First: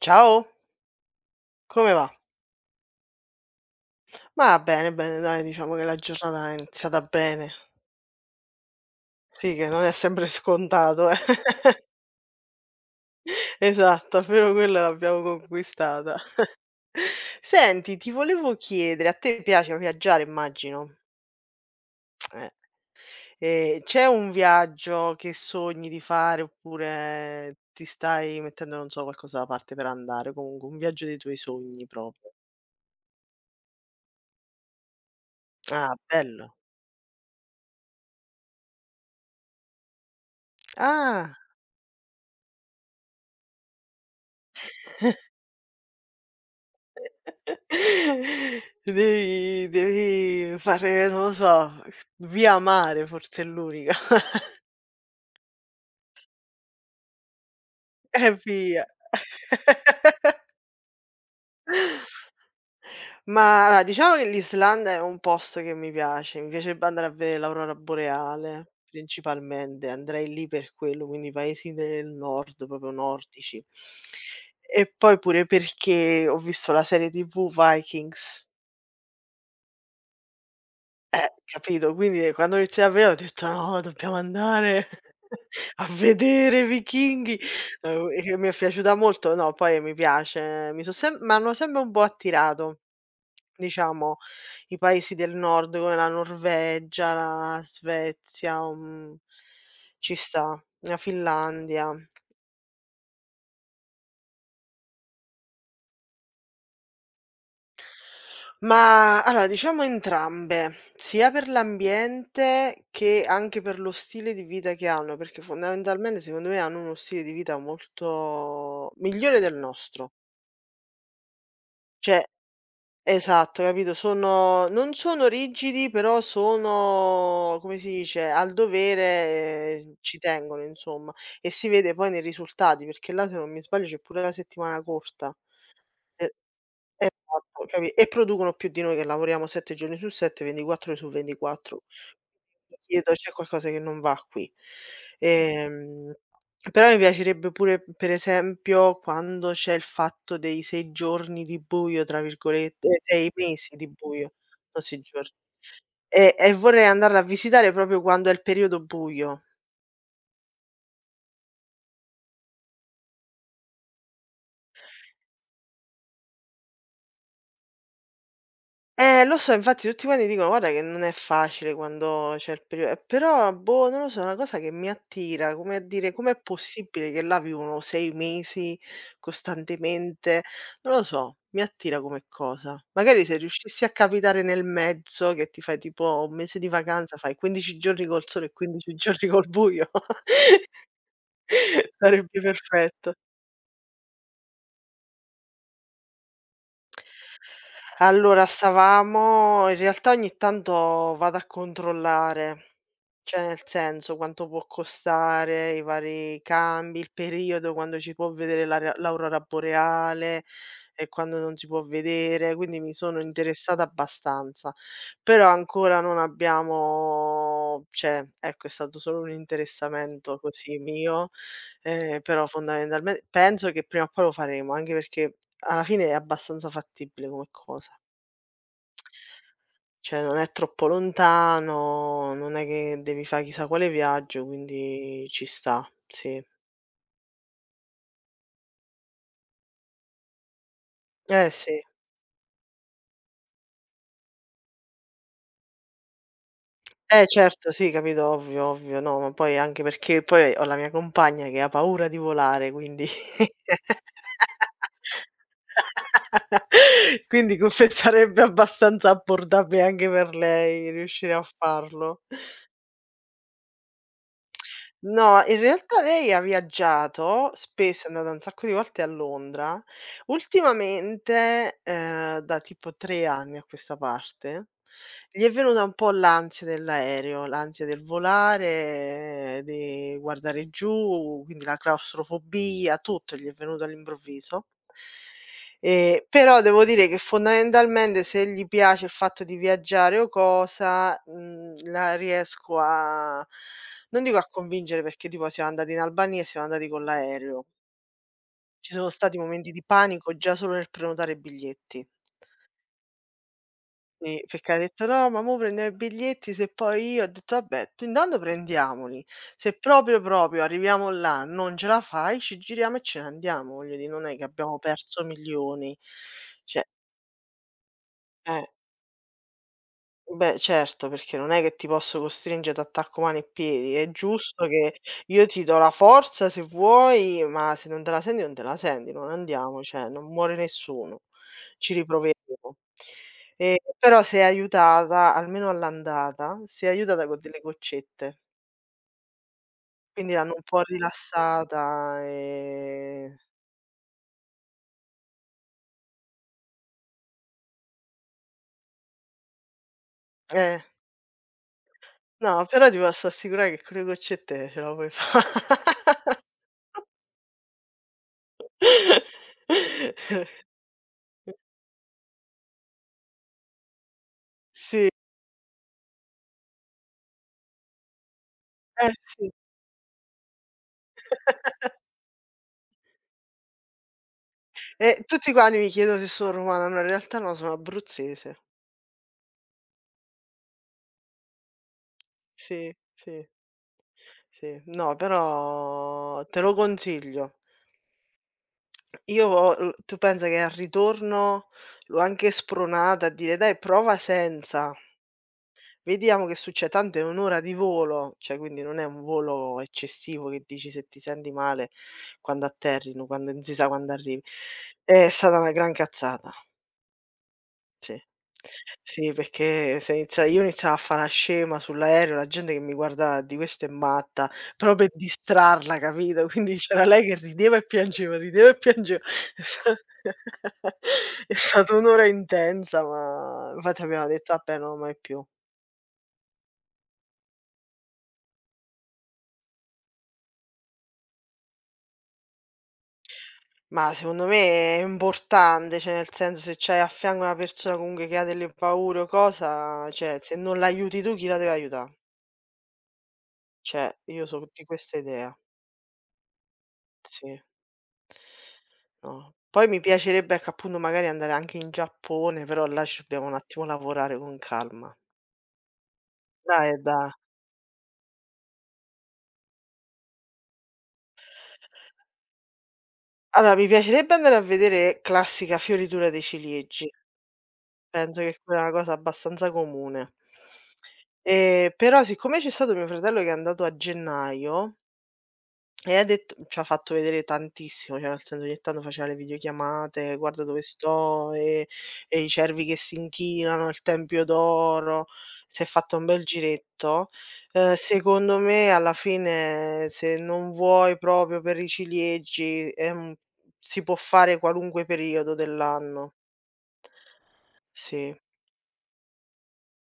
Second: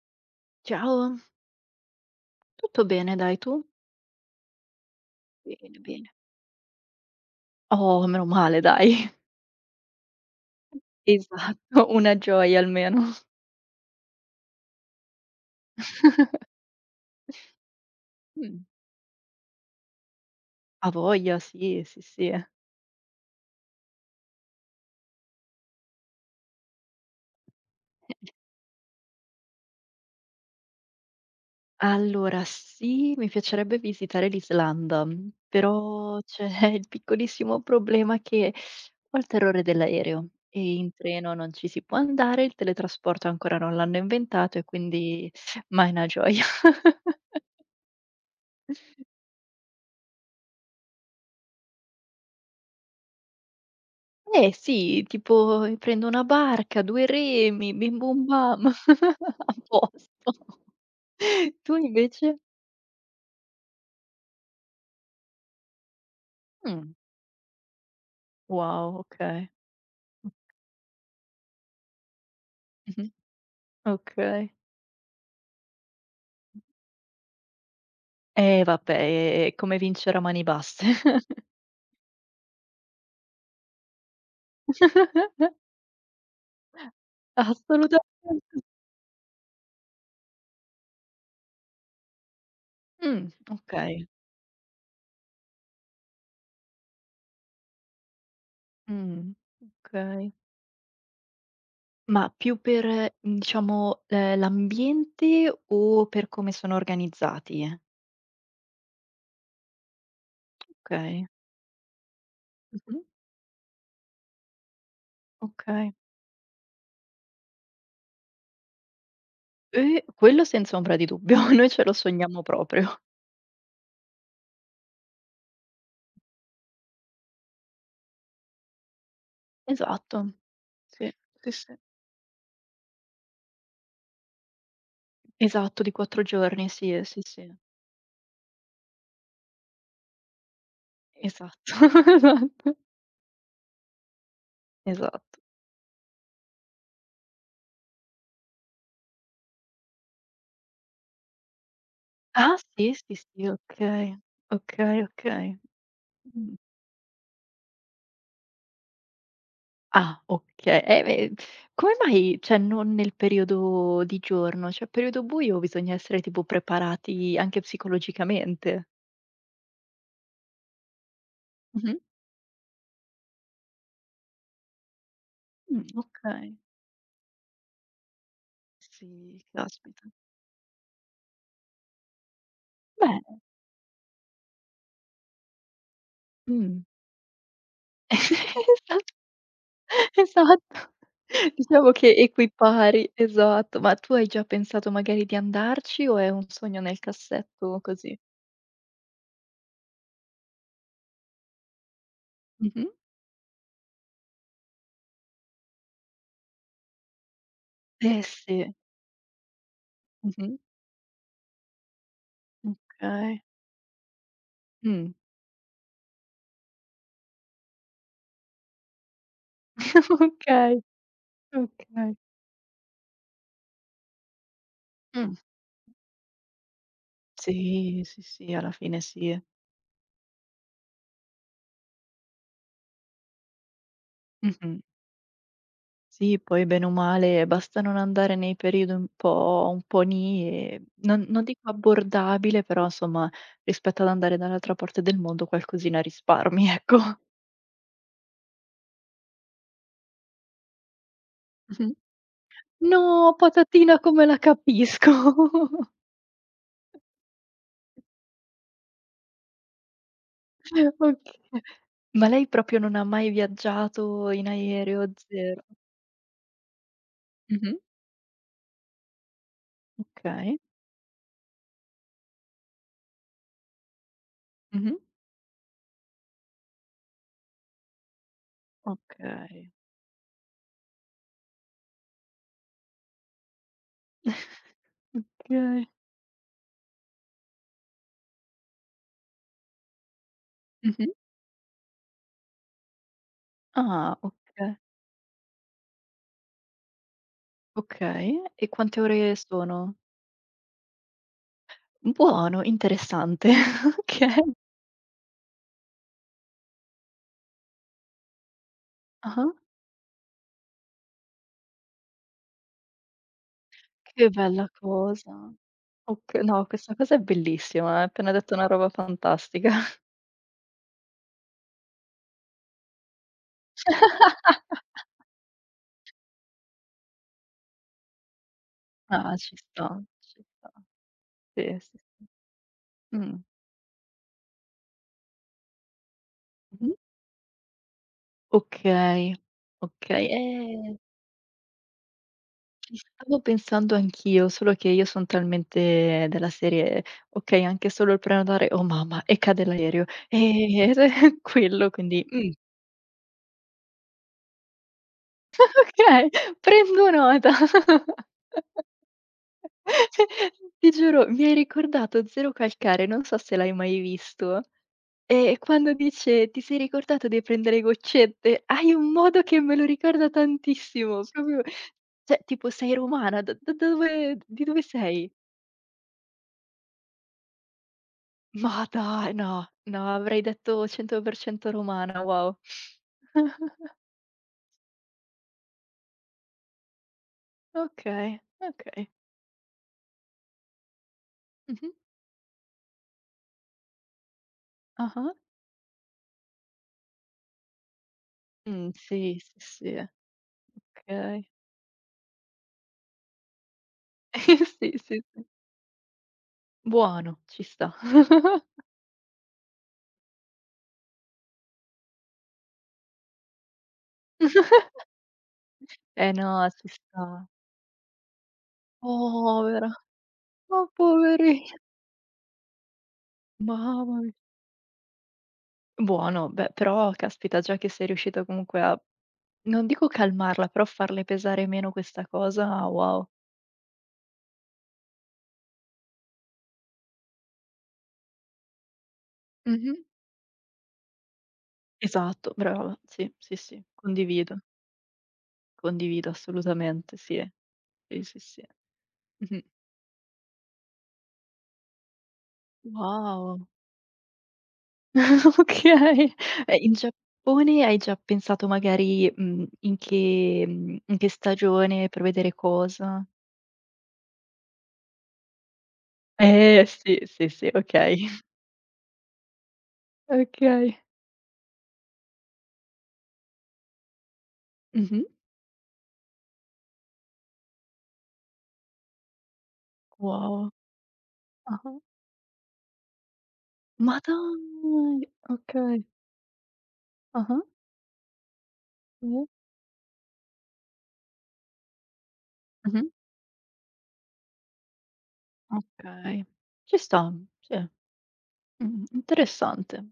Ciao, Ciao, come va? tutto bene dai, tu? Ma bene, bene dai, diciamo Bene, che la bene. giornata è iniziata bene. Oh, meno male dai. Sì, che non è sempre scontato, eh. Esatto, una gioia almeno. Esatto, però quella l'abbiamo conquistata. Senti, ti volevo Mh, chiedere, a te piace viaggiare a immagino? voglia, sì, sì, sì. Eh. C'è un viaggio che sogni di fare oppure ti stai mettendo, non so, qualcosa da parte per andare, comunque un viaggio dei tuoi sogni proprio? Allora sì, mi piacerebbe visitare l'Islanda, Ah, però c'è bello. il piccolissimo problema che ho il terrore dell'aereo e in treno Ah. non ci si può andare, il teletrasporto ancora non l'hanno inventato e quindi, mah, è una gioia. Devi fare, non lo so, via mare forse è l'unica. Eh sì, tipo, prendo una barca, 2 remi, bim bum E bam, via. a posto. Tu invece? Ma allora, diciamo che l'Islanda è un posto che mi piace, mi piacerebbe Mh, andare a vedere l'aurora boreale, wow, okay. principalmente, andrei lì per quello, quindi paesi del nord, proprio Mh-mh. nordici. Okay. E poi pure perché ho visto la serie TV Vikings. Eh vabbè, è come vincere a mani basse. Capito, quindi quando ho iniziato a ve ho detto: "No, dobbiamo andare a vedere i vichinghi." E che mi è Assolutamente. piaciuta molto, no, poi mi piace, mi so sem m'hanno sempre un po' attirato, Okay. diciamo, i paesi del nord come la Norvegia, la Svezia, mhmm, Mh, ci okay. sta, la Finlandia. Ma più per, diciamo, l'ambiente o per come sono organizzati? Ma allora diciamo entrambe, Okay. sia per l'ambiente Mh-mh. che anche per lo stile di vita che hanno, perché Okay. fondamentalmente secondo me hanno uno stile di vita molto migliore del nostro. Quello senza ombra di dubbio, noi ce lo Cioè sogniamo proprio. esatto, capito, sono non sono rigidi, però sono come si dice, al dovere, ci Esatto. tengono insomma Sì. e Sì, si sì. vede poi nei risultati, perché là se non mi sbaglio c'è pure la settimana corta. Esatto, di 4 E giorni, sì, sì, sì. Esatto, capi e producono più di noi che lavoriamo 7 giorni su 7, 24 ore su Esatto, 24. esatto, Mi chiedo: c'è qualcosa che non va qui. esatto. Ehm, però mi piacerebbe pure, per esempio, quando c'è il fatto dei 6 giorni di "buio" tra Ah sì, virgolette, sì, 6 sì, mesi di okay, buio, non 6 okay, giorni. okay. E Mh. vorrei andarla a visitare proprio quando è il periodo buio. Ah, okay. Eh beh, come mai, cioè non nel periodo di giorno? Cioè periodo buio bisogna essere tipo preparati anche psicologicamente. Lo so, infatti tutti quanti dicono: "Guarda che non è facile Mh-mh. quando c'è il perio" però boh, non lo so, è una cosa che mi attira, come a dire: "Com'è Okay. possibile che là vivono 6 mesi Sì, caspita. costantemente?" Non lo so, mi attira come cosa. Magari se Bene. riuscissi a capitare nel mezzo, che ti fai tipo 1 mese di Mh. vacanza, fai 15 giorni col Esa sole e 15 giorni col buio, esatto. Diciamo che sarebbe equipari, perfetto. esatto. Ma tu hai già pensato magari di andarci o è un sogno nel cassetto così? Allora stavamo in realtà ogni tanto vado a controllare. Mh-mh. Cioè, nel senso, quanto può costare, i vari cambi, il periodo quando ci Eh può vedere sì. L'aurora boreale Mh-mh. e quando non si può vedere, quindi mi sono Okay. interessata abbastanza. Mh. Però ancora non abbiamo cioè, ecco, è stato solo un interessamento così Okay, mio, okay. Però fondamentalmen penso che prima o poi lo faremo, anche Mh. perché alla fine è abbastanza fattibile come cosa. Sì, sì, sì, alla fine sì. Cioè non è troppo lontano, non è che devi fa' chissà quale viaggio, Mh-mh. quindi ci sta, Sì, sì. poi bene o male basta non andare nei periodi un po' nì e non Eh dico sì. abbordabile, però insomma rispetto ad andare dall'altra parte del mondo qualcosina risparmi, ecco. Eh certo, sì, capito, ovvio, ovvio. No, ma poi anche perché poi ho la mia compagna che ha Mh-mh. paura di volare, quindi No, patatina come la capisco. quindi confezionerebbe abbastanza abbordabile anche per lei Oka riuscire a farlo. Ma lei proprio non ha mai viaggiato in aereo? No, in Zero. realtà lei ha viaggiato Mh-mh. spesso, è andata un sacco di volte a Londra. Okay. Ultimamente, da tipo 3 anni a questa parte, Mh-mh. gli è venuta un po' l'ansia dell'aereo, l'ansia del volare, Okay. di guardare giù, quindi la claustrofobia, tutto gli è venuto all'improvviso. Okay. Però devo dire che fondamentalmente se gli piace il fatto di viaggiare o Mh-mh. cosa, mhmm, la riesco a Ah, non dico a convincere perché tipo siamo andati in Albania e siamo andati con l'aereo. okay. E Ci quante sono ore stati momenti di sono? panico già solo nel prenotare i biglietti. Buono, interessante. Okay. Sì, perché ha detto: "No, ma mo prendiamo i biglietti se poi io" ho detto: "Vabbè, tu intanto prendiamoli, Ah-ah. se proprio, proprio arriviamo là, non ce la fai, ci giriamo e ce ne andiamo." Voglio dire, non Che è che bella abbiamo perso cosa. milioni. Oka no, Cioè questa cosa è bellissima, hai appena detto eh. una roba fantastica. Beh, certo, perché non è che ti posso costringere ad attacco mani e piedi. È giusto che io ti do la forza se vuoi, ma se non te la senti non te la senti, non Ah, ci andiamo, sta, cioè non ci muore sta. nessuno. Sì, Ci sì, sì. riproveremo. Mh. Però sei aiutata, almeno all'andata, sei Mh-mh. aiutata con delle goccette, Okay, okay. quindi l'hanno un po' rilassata, Ci stavo pensando anch'io, solo che io son talmente della serie: okay, anche solo il prenotare, "Oh mamma, e cade l'aereo, eh, quello", quindi no, però ti posso assicurare che con le goccette ce la puoi fa'. okay, prendo nota. Ti giuro, mi hai ricordato Zero Calcare, non so se l'hai mai visto. Sì, E quando dice: "Ti sei ricordato di prendere goccette?" Hai un eh modo sì. che me lo ricorda tantissimo, proprio cioè tipo: "Sei romana? Da da dove Di dove E sei?" tutti quanti mi chiedono se sono romana, no in realtà no, sono abruzzese. Ma dai, no, no, avrei detto 100% romana, wow. Sì, sì, sì. No, però te lo consiglio. Okay, okay. Io ho l tu pensa che al ritorno Mh-mh. l'ho anche spronata a dire: "Dai prova senza, Ah-ah. vediamo che succe" tanto è 1 ora di volo, cioè quindi non è un Sì, sì, volo sì, eccessivo che dici se ti okay. senti male quando atterrino, quando non si sa quando arrivi. Sì, sì, È sì. stata una gran cazzata. Buono, ci sta. Sì. Sì, perché se inizia io iniziavo a fa' la scema sull'aereo, la gente che mi guardava di: "Questa è matta", proprio per distrarla, Eh capito? no, Quindi ci c'era lei che sta. rideva e piangeva, rideva e piangeva. È sta Povera, ma è poverina. stata un'ora intensa, ma infatti Mamma abbiamo mi detto: "Vabbè, no mai più". Buono, beh, però caspita, già che sei riuscito comunque a non dico calmarla, però farle pesare meno questa cosa, wow. Ma secondo me è importante, cioè nel senso se c'hai a fianco una persona comunque che ha delle paure o Mh-mh. cosa, cioè se non l'aiuti tu chi la deve aiutà? Esatto, brava. Sì, sì, sì, Cioè io condivido, so' di questa idea. condivido assolutamente, sì. Sì. Sì, sì, sì. No. Mh-mh. Poi mi piacerebbe, ecco, appunto, magari andare anche in Giappone, però là ci dobbiamo un Wow, attimo lavorare con calma. okay. E Là in è da Giappone hai già pensato magari, in che stagione, per vedere cosa? allora mi piacerebbe andare a vedere classica fioritura dei ciliegi, Sì, sì, sì, okay. penso che quella è una cosa abbastanza comune. Okay. Però siccome c'è stato mio fratello che è andato a gennaio Mh-mh. E ha dett ci ha fatto vedere tantissimo, cioè nel senso ogni tanto faceva le videochiamate, guarda Wow. dove sto, e Ah-ah. e i cervi che si inchinano, il Ma Tempio d'oro. dai! S'è Okay. fatto un bel giretto. Ah-ah. Secondo me alla Sì. fine se non vuoi proprio per i ciliegi, Mh-mh. Si può fare qualunque periodo dell'anno. Okay. Ci sta, sì. Sì, Mh-mh. Interessante.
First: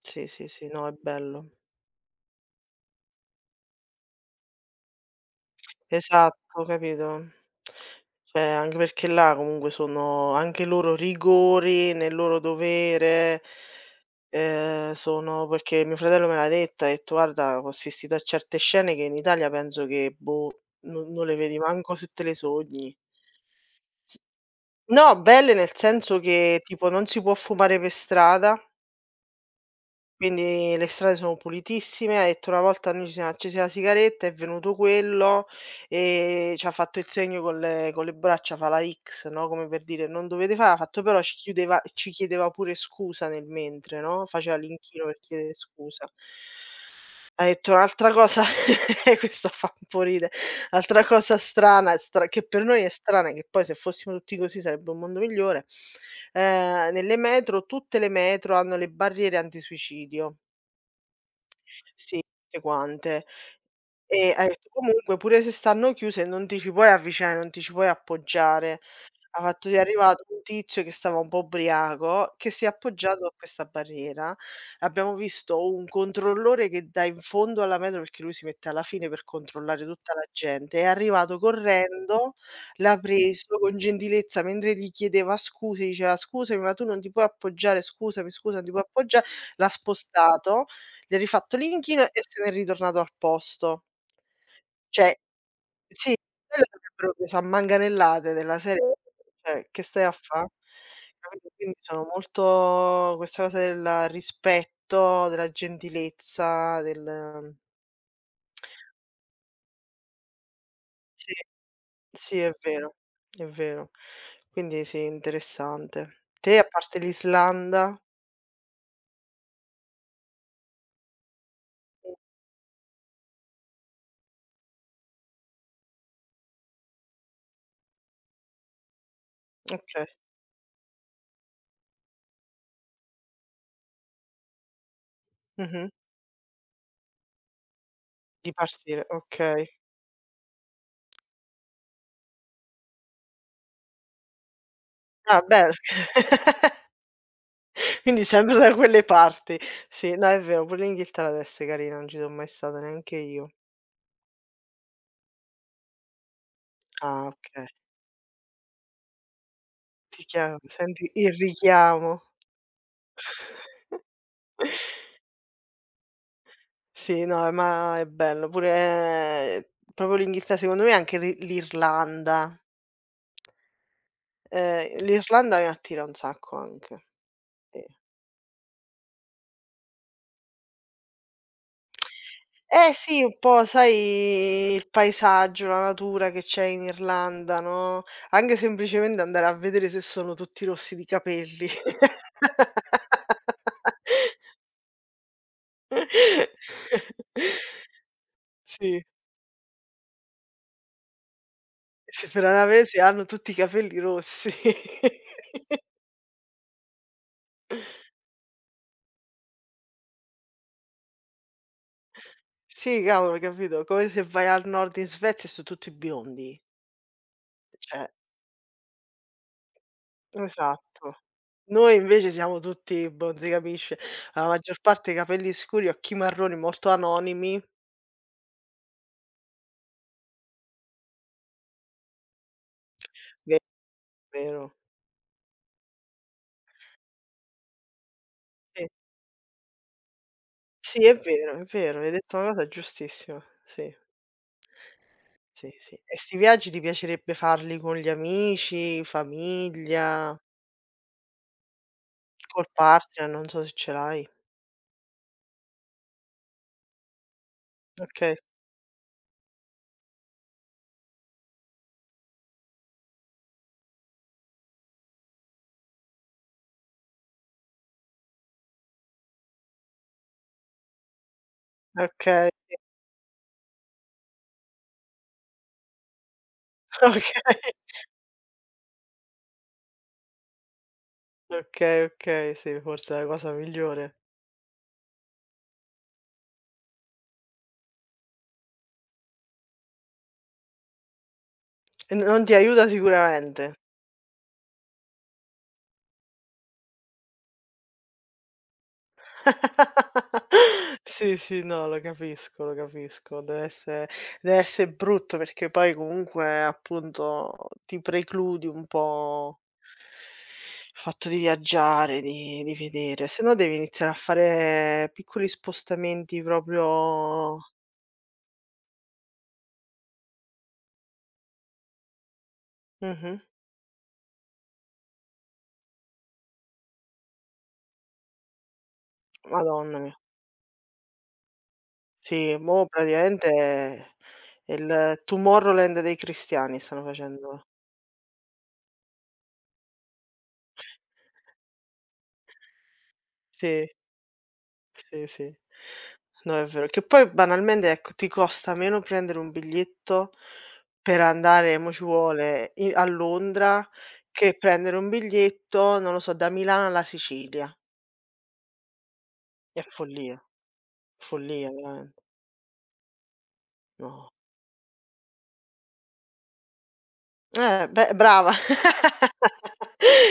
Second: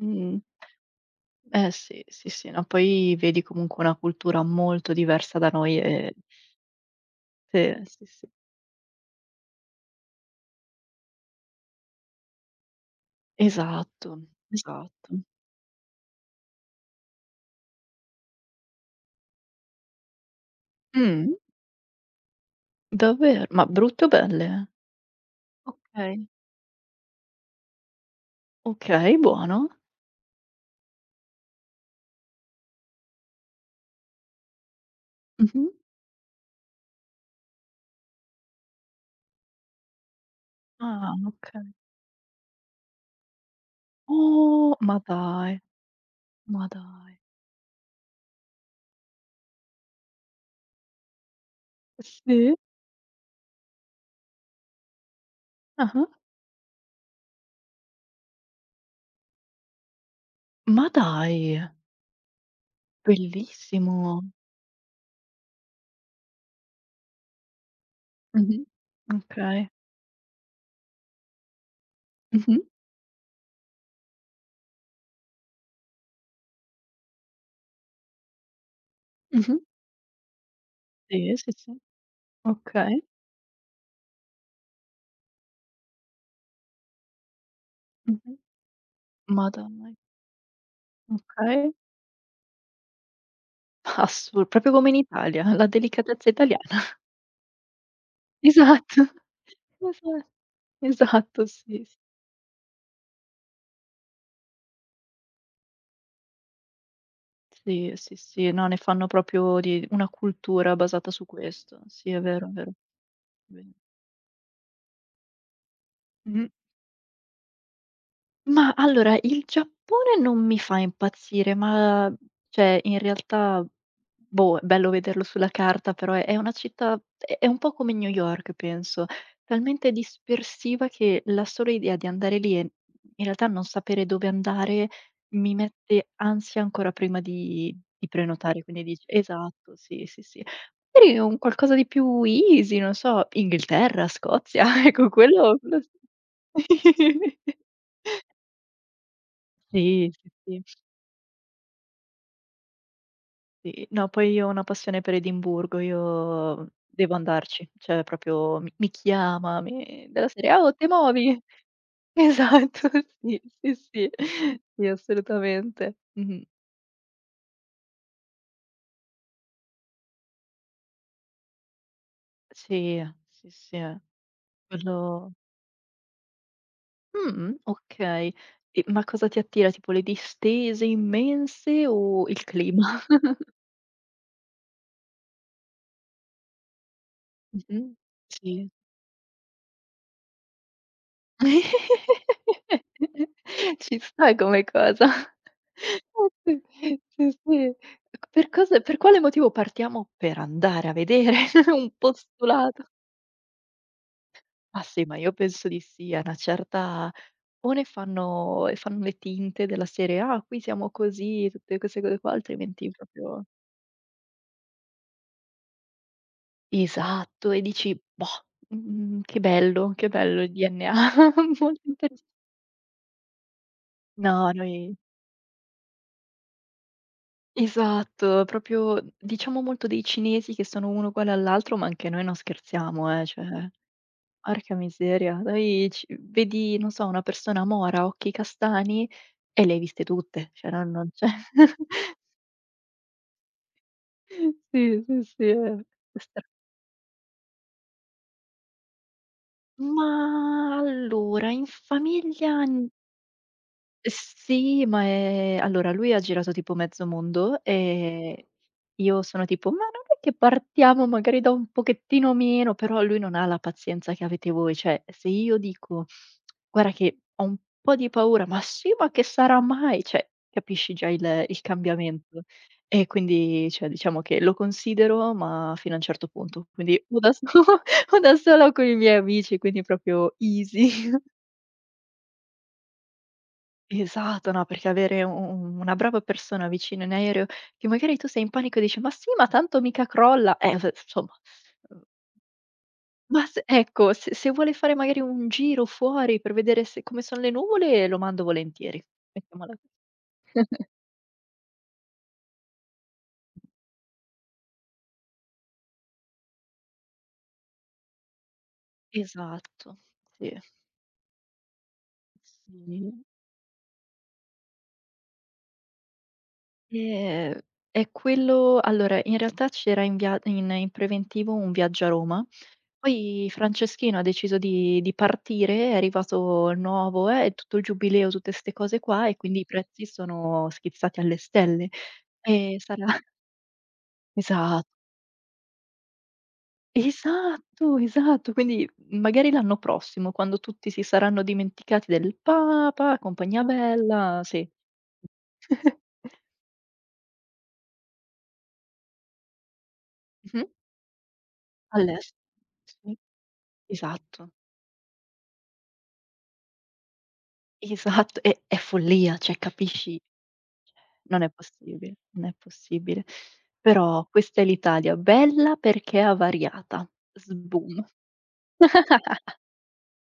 sì, sì, sì, no è bello. Eh sì, sì, sì, no, poi vedi comunque una cultura molto diversa da noi e Esatto, capito? sì, sì, sì. Cioè, anche perché là comunque sono anche i loro rigori nel loro dovere, Esatto, esatto. sono perché mio fratello me l'ha detta, ha detto: "Guarda, ho assistito a certe scene che in Italia penso che, boh, non Mh, le vedi manco se te le sogni". daver ma brutte o belle? No, belle nel senso Okay. che tipo non si può fumare per strada. Okay, buono. Quindi le strade sono pulitissime. Ha detto una volta noi ci siamo accesi la sigaretta, è venuto quello Mh-mh. e c'ha fatto il segno con le braccia, fa la X, no, come per dire: "Non dovete fa" ha fatto Ah, però oka ci chiedeva pure scusa nel mentre, no, faceva Oh, ma l'inchino per dai, chiedere scusa. ma dai. Ha detto un'altra cosa questa fa un po' ridere, altra cosa strana, stra che Sì, per noi è strana, che poi se fossimo tutti così sarebbe un mondo migliore, ah-ah. Nelle metro tutte le metro hanno le barriere antisuicidio. Ma dai, Sì, tutte quante. bellissimo. E hai detto comunque pure se stanno chiuse non ti ci puoi avvicinare, non ti ci puoi Mh-mh. appoggiare. Ha Okay. fatto è arrivato un tizio che stava un po' ubriaco, che Mh-mh, si è appoggiato a questa barriera. Abbiamo visto un controllore che da in fondo alla metro, perché lui si mette alla fine per mh-mh. controllare tutta la gente, è Sì, arrivato sì, sì. correndo, l'ha Okay, preso con gentilezza mentre gli chiedeva scuse, diceva: "Scusami, ma tu non ti puoi appoggiare, scusami, mh-mh. scusa, non ti puoi appoggia". Ma L'ha dai, spostato, gli ha rifatto okay. l'inchino e se n'è ritornato al posto. Assu proprio come in Cioè Italia, la sì, delicatezza quelle italiana. proprio s'ammanganellate della serie Esatto, cioè: "Che stai a esa fa'?" Esatto, Capito, quindi sì, s sono molto questa cosa del rispetto, della gentilezza, del sì, sì, sì, no, ne fanno proprio di una cultura basata su sì, questo. Sì, è sì vero, è è vero. vero, è Mh. vero. Quindi sì, interessante. Mh-mh. Te, a parte l'Islanda Ma allora il Giappone non mi fa impazzire, ma cioè in realtà, boh, è bello vederlo sulla carta, però è una città, è un po' come New York penso, talmente okay, dispersiva che la sola idea di andare lì e in realtà non sapere dove andare mi mh-mh, mette ansia ancora prima di di prenotare, quindi partire, dici okay. esatto, sì, sì, sì. Magari un qualcosa di più easy, non so, Inghilterra, Scozia, ecco Ah quello bene, quello sì. quindi sempre da quelle parti. Sì, Sì, no sì, è vero, sì, pure l'Inghilterra dev'esse carina, non ci so' mai stata neanche io. sì. No, poi io ho una passione per Edimburgo, io devo Ah okay, andarci, cioè proprio mi chiama, mi ti della chia serie: "Oh, te senti il movi?" richiamo. Esatto, sì, sì, sì, sì, assolutamente. Mh-mh. Sì, no, ma è bello. Pure proprio l'Inghilterra, secondo me anche l'Irlanda. Sì, sì, sì, eh. Ehm, Quello l'Irlanda mi attira un sacco anche, sì. okay. E ma cosa ti attira? Tipo le distese immense o il Eh clima? sì, un po' sai il paesaggio, la natura che c'è in Irlanda, Mh-mh. no, anche Sì. semplicemente andare a vedere se sono tutti rossi di capelli. Ci sta come cosa. Eh sì, sì, sì. Per Sì, quale motivo partiamo per andare a vedere un se per postulato? Anapesi hanno tutti i capelli rossi. Ma sì, ma io penso di sì, a una certa o ne fanno e fanno le tinte della serie: "Ah, qui siamo così", tutte queste cose qua, altrimenti Sì, cavolo, proprio capito? Come se vai al nord in Svezia e so' tutti biondi. esatto, e dici: Cioè "Boh, che bello il DNA", esatto. molto Noi interes invece siamo tutti, boh, non si capisce. La no, maggior noi parte capelli scuri, occhi marroni, molto anonimi. Esatto, proprio diciamo molto dei cinesi che sono uno uguale all'altro, ma anche noi non scherziamo, cioè Ve vero. porca miseria. Noi ci vedi, non so, una persona mora, occhi Sì. castani e le hai viste tutte, cioè non Sì, non c'è. È vero, hai detto una cosa giustissima. Sì, Sì, sì, sì, è sì, sì. E è 'sti stra viaggi ti piacerebbe farli con gli amici, famiglia, ma allora in famiglia. col partner? Non so se ce l'hai. Sì, ma allora lui ha girato tipo mezzo mondo, Okay, io sono tipo: "Ma non è che partiamo magari da un pochettino meno?" Però lui non ha la pazienza che avete voi, cioè se io dico: "Guarda che ho un po' di paura", "Ma sì, ma che sarà mai?" Cioè capisci già il cambiamento. okay, E quindi cioè diciamo che lo considero, ma fino a un certo punto, quindi o okay, da o da sola o con i miei amici, quindi proprio easy. okay, okay, sì, forse è la cosa migliore. Esatto, no, perché avere u u una brava persona vicino in aereo, che magari tu sei in panico e dici: "Ma sì, ma tanto mica crolla". F insomma, uhm, E n non ti aiuta ma s sicuramente. ecco, se vuole fare magari un giro fuori per vedere se come sono le nuvole, lo mando volentieri, mettiamola co Sì, sì, no, lo capisco, lo capisco. Deve esse brutto perché poi comunque, appunto, ti precludi un po' Esatto, sì, il fatto di viaggiare, di sì. vedere. Se no devi iniziare a fare piccoli spostamenti Ehm, proprio è quello, allora in realtà c'era in preventivo un viaggio a Roma. mh-mh. Poi Franceschino ha deciso di partire, è arrivato il nuovo, e tutto il giubileo, tutte 'ste cose qua, e quindi i Madonna prezzi mia. sono schizzati alle stelle. Sì, E mo' sarà praticamente è esat il Tomorrowland dei cristiani stanno facendo. esatto, esatto. Quindi magari l'anno prossimo, quando tutti si saranno dimenticati del Papa, compagnia Sì. bella, sì. Sì, sì. No, è vero. Che poi banalmente, ecco, ti costa meno prendere un biglietto Mh-mh. per andare, mo' ci All'est vuole, i a sì, Londra, esatto, che prendere un biglietto, non lo so, da Milano alla Sicilia. esatto. È follia, cioè È capisci? follia, Non è follia possibile, veramente. non è possibile. Però No. questa è l'Italia, bella perché avariata. Sboom. Beh, brava.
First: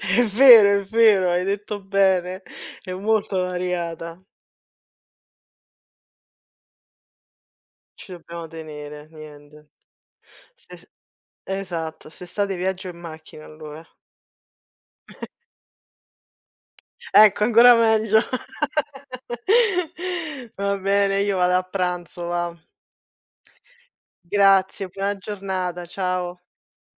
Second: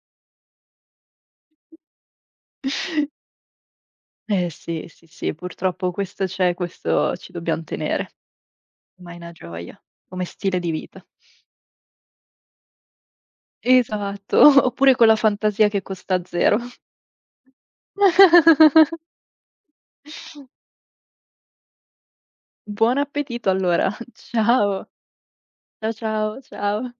È vero, hai detto bene. È molto variata. Eh sì, sì, sì, purtroppo questo c'è, questo ci dobbiam Ci tenere, dobbiamo tenere, ma è una niente. gioia, come stile di Se vita. esatto, st'estate viaggio in macchina allora. Esatto, oppure con la fantasia che costa 0. Ecco, ancora meglio. Va bene, io vado a pranzo va. Buon appetito allora. Grazie, Ciao. buona giornata, Ciao, ciao. ciao, ciao.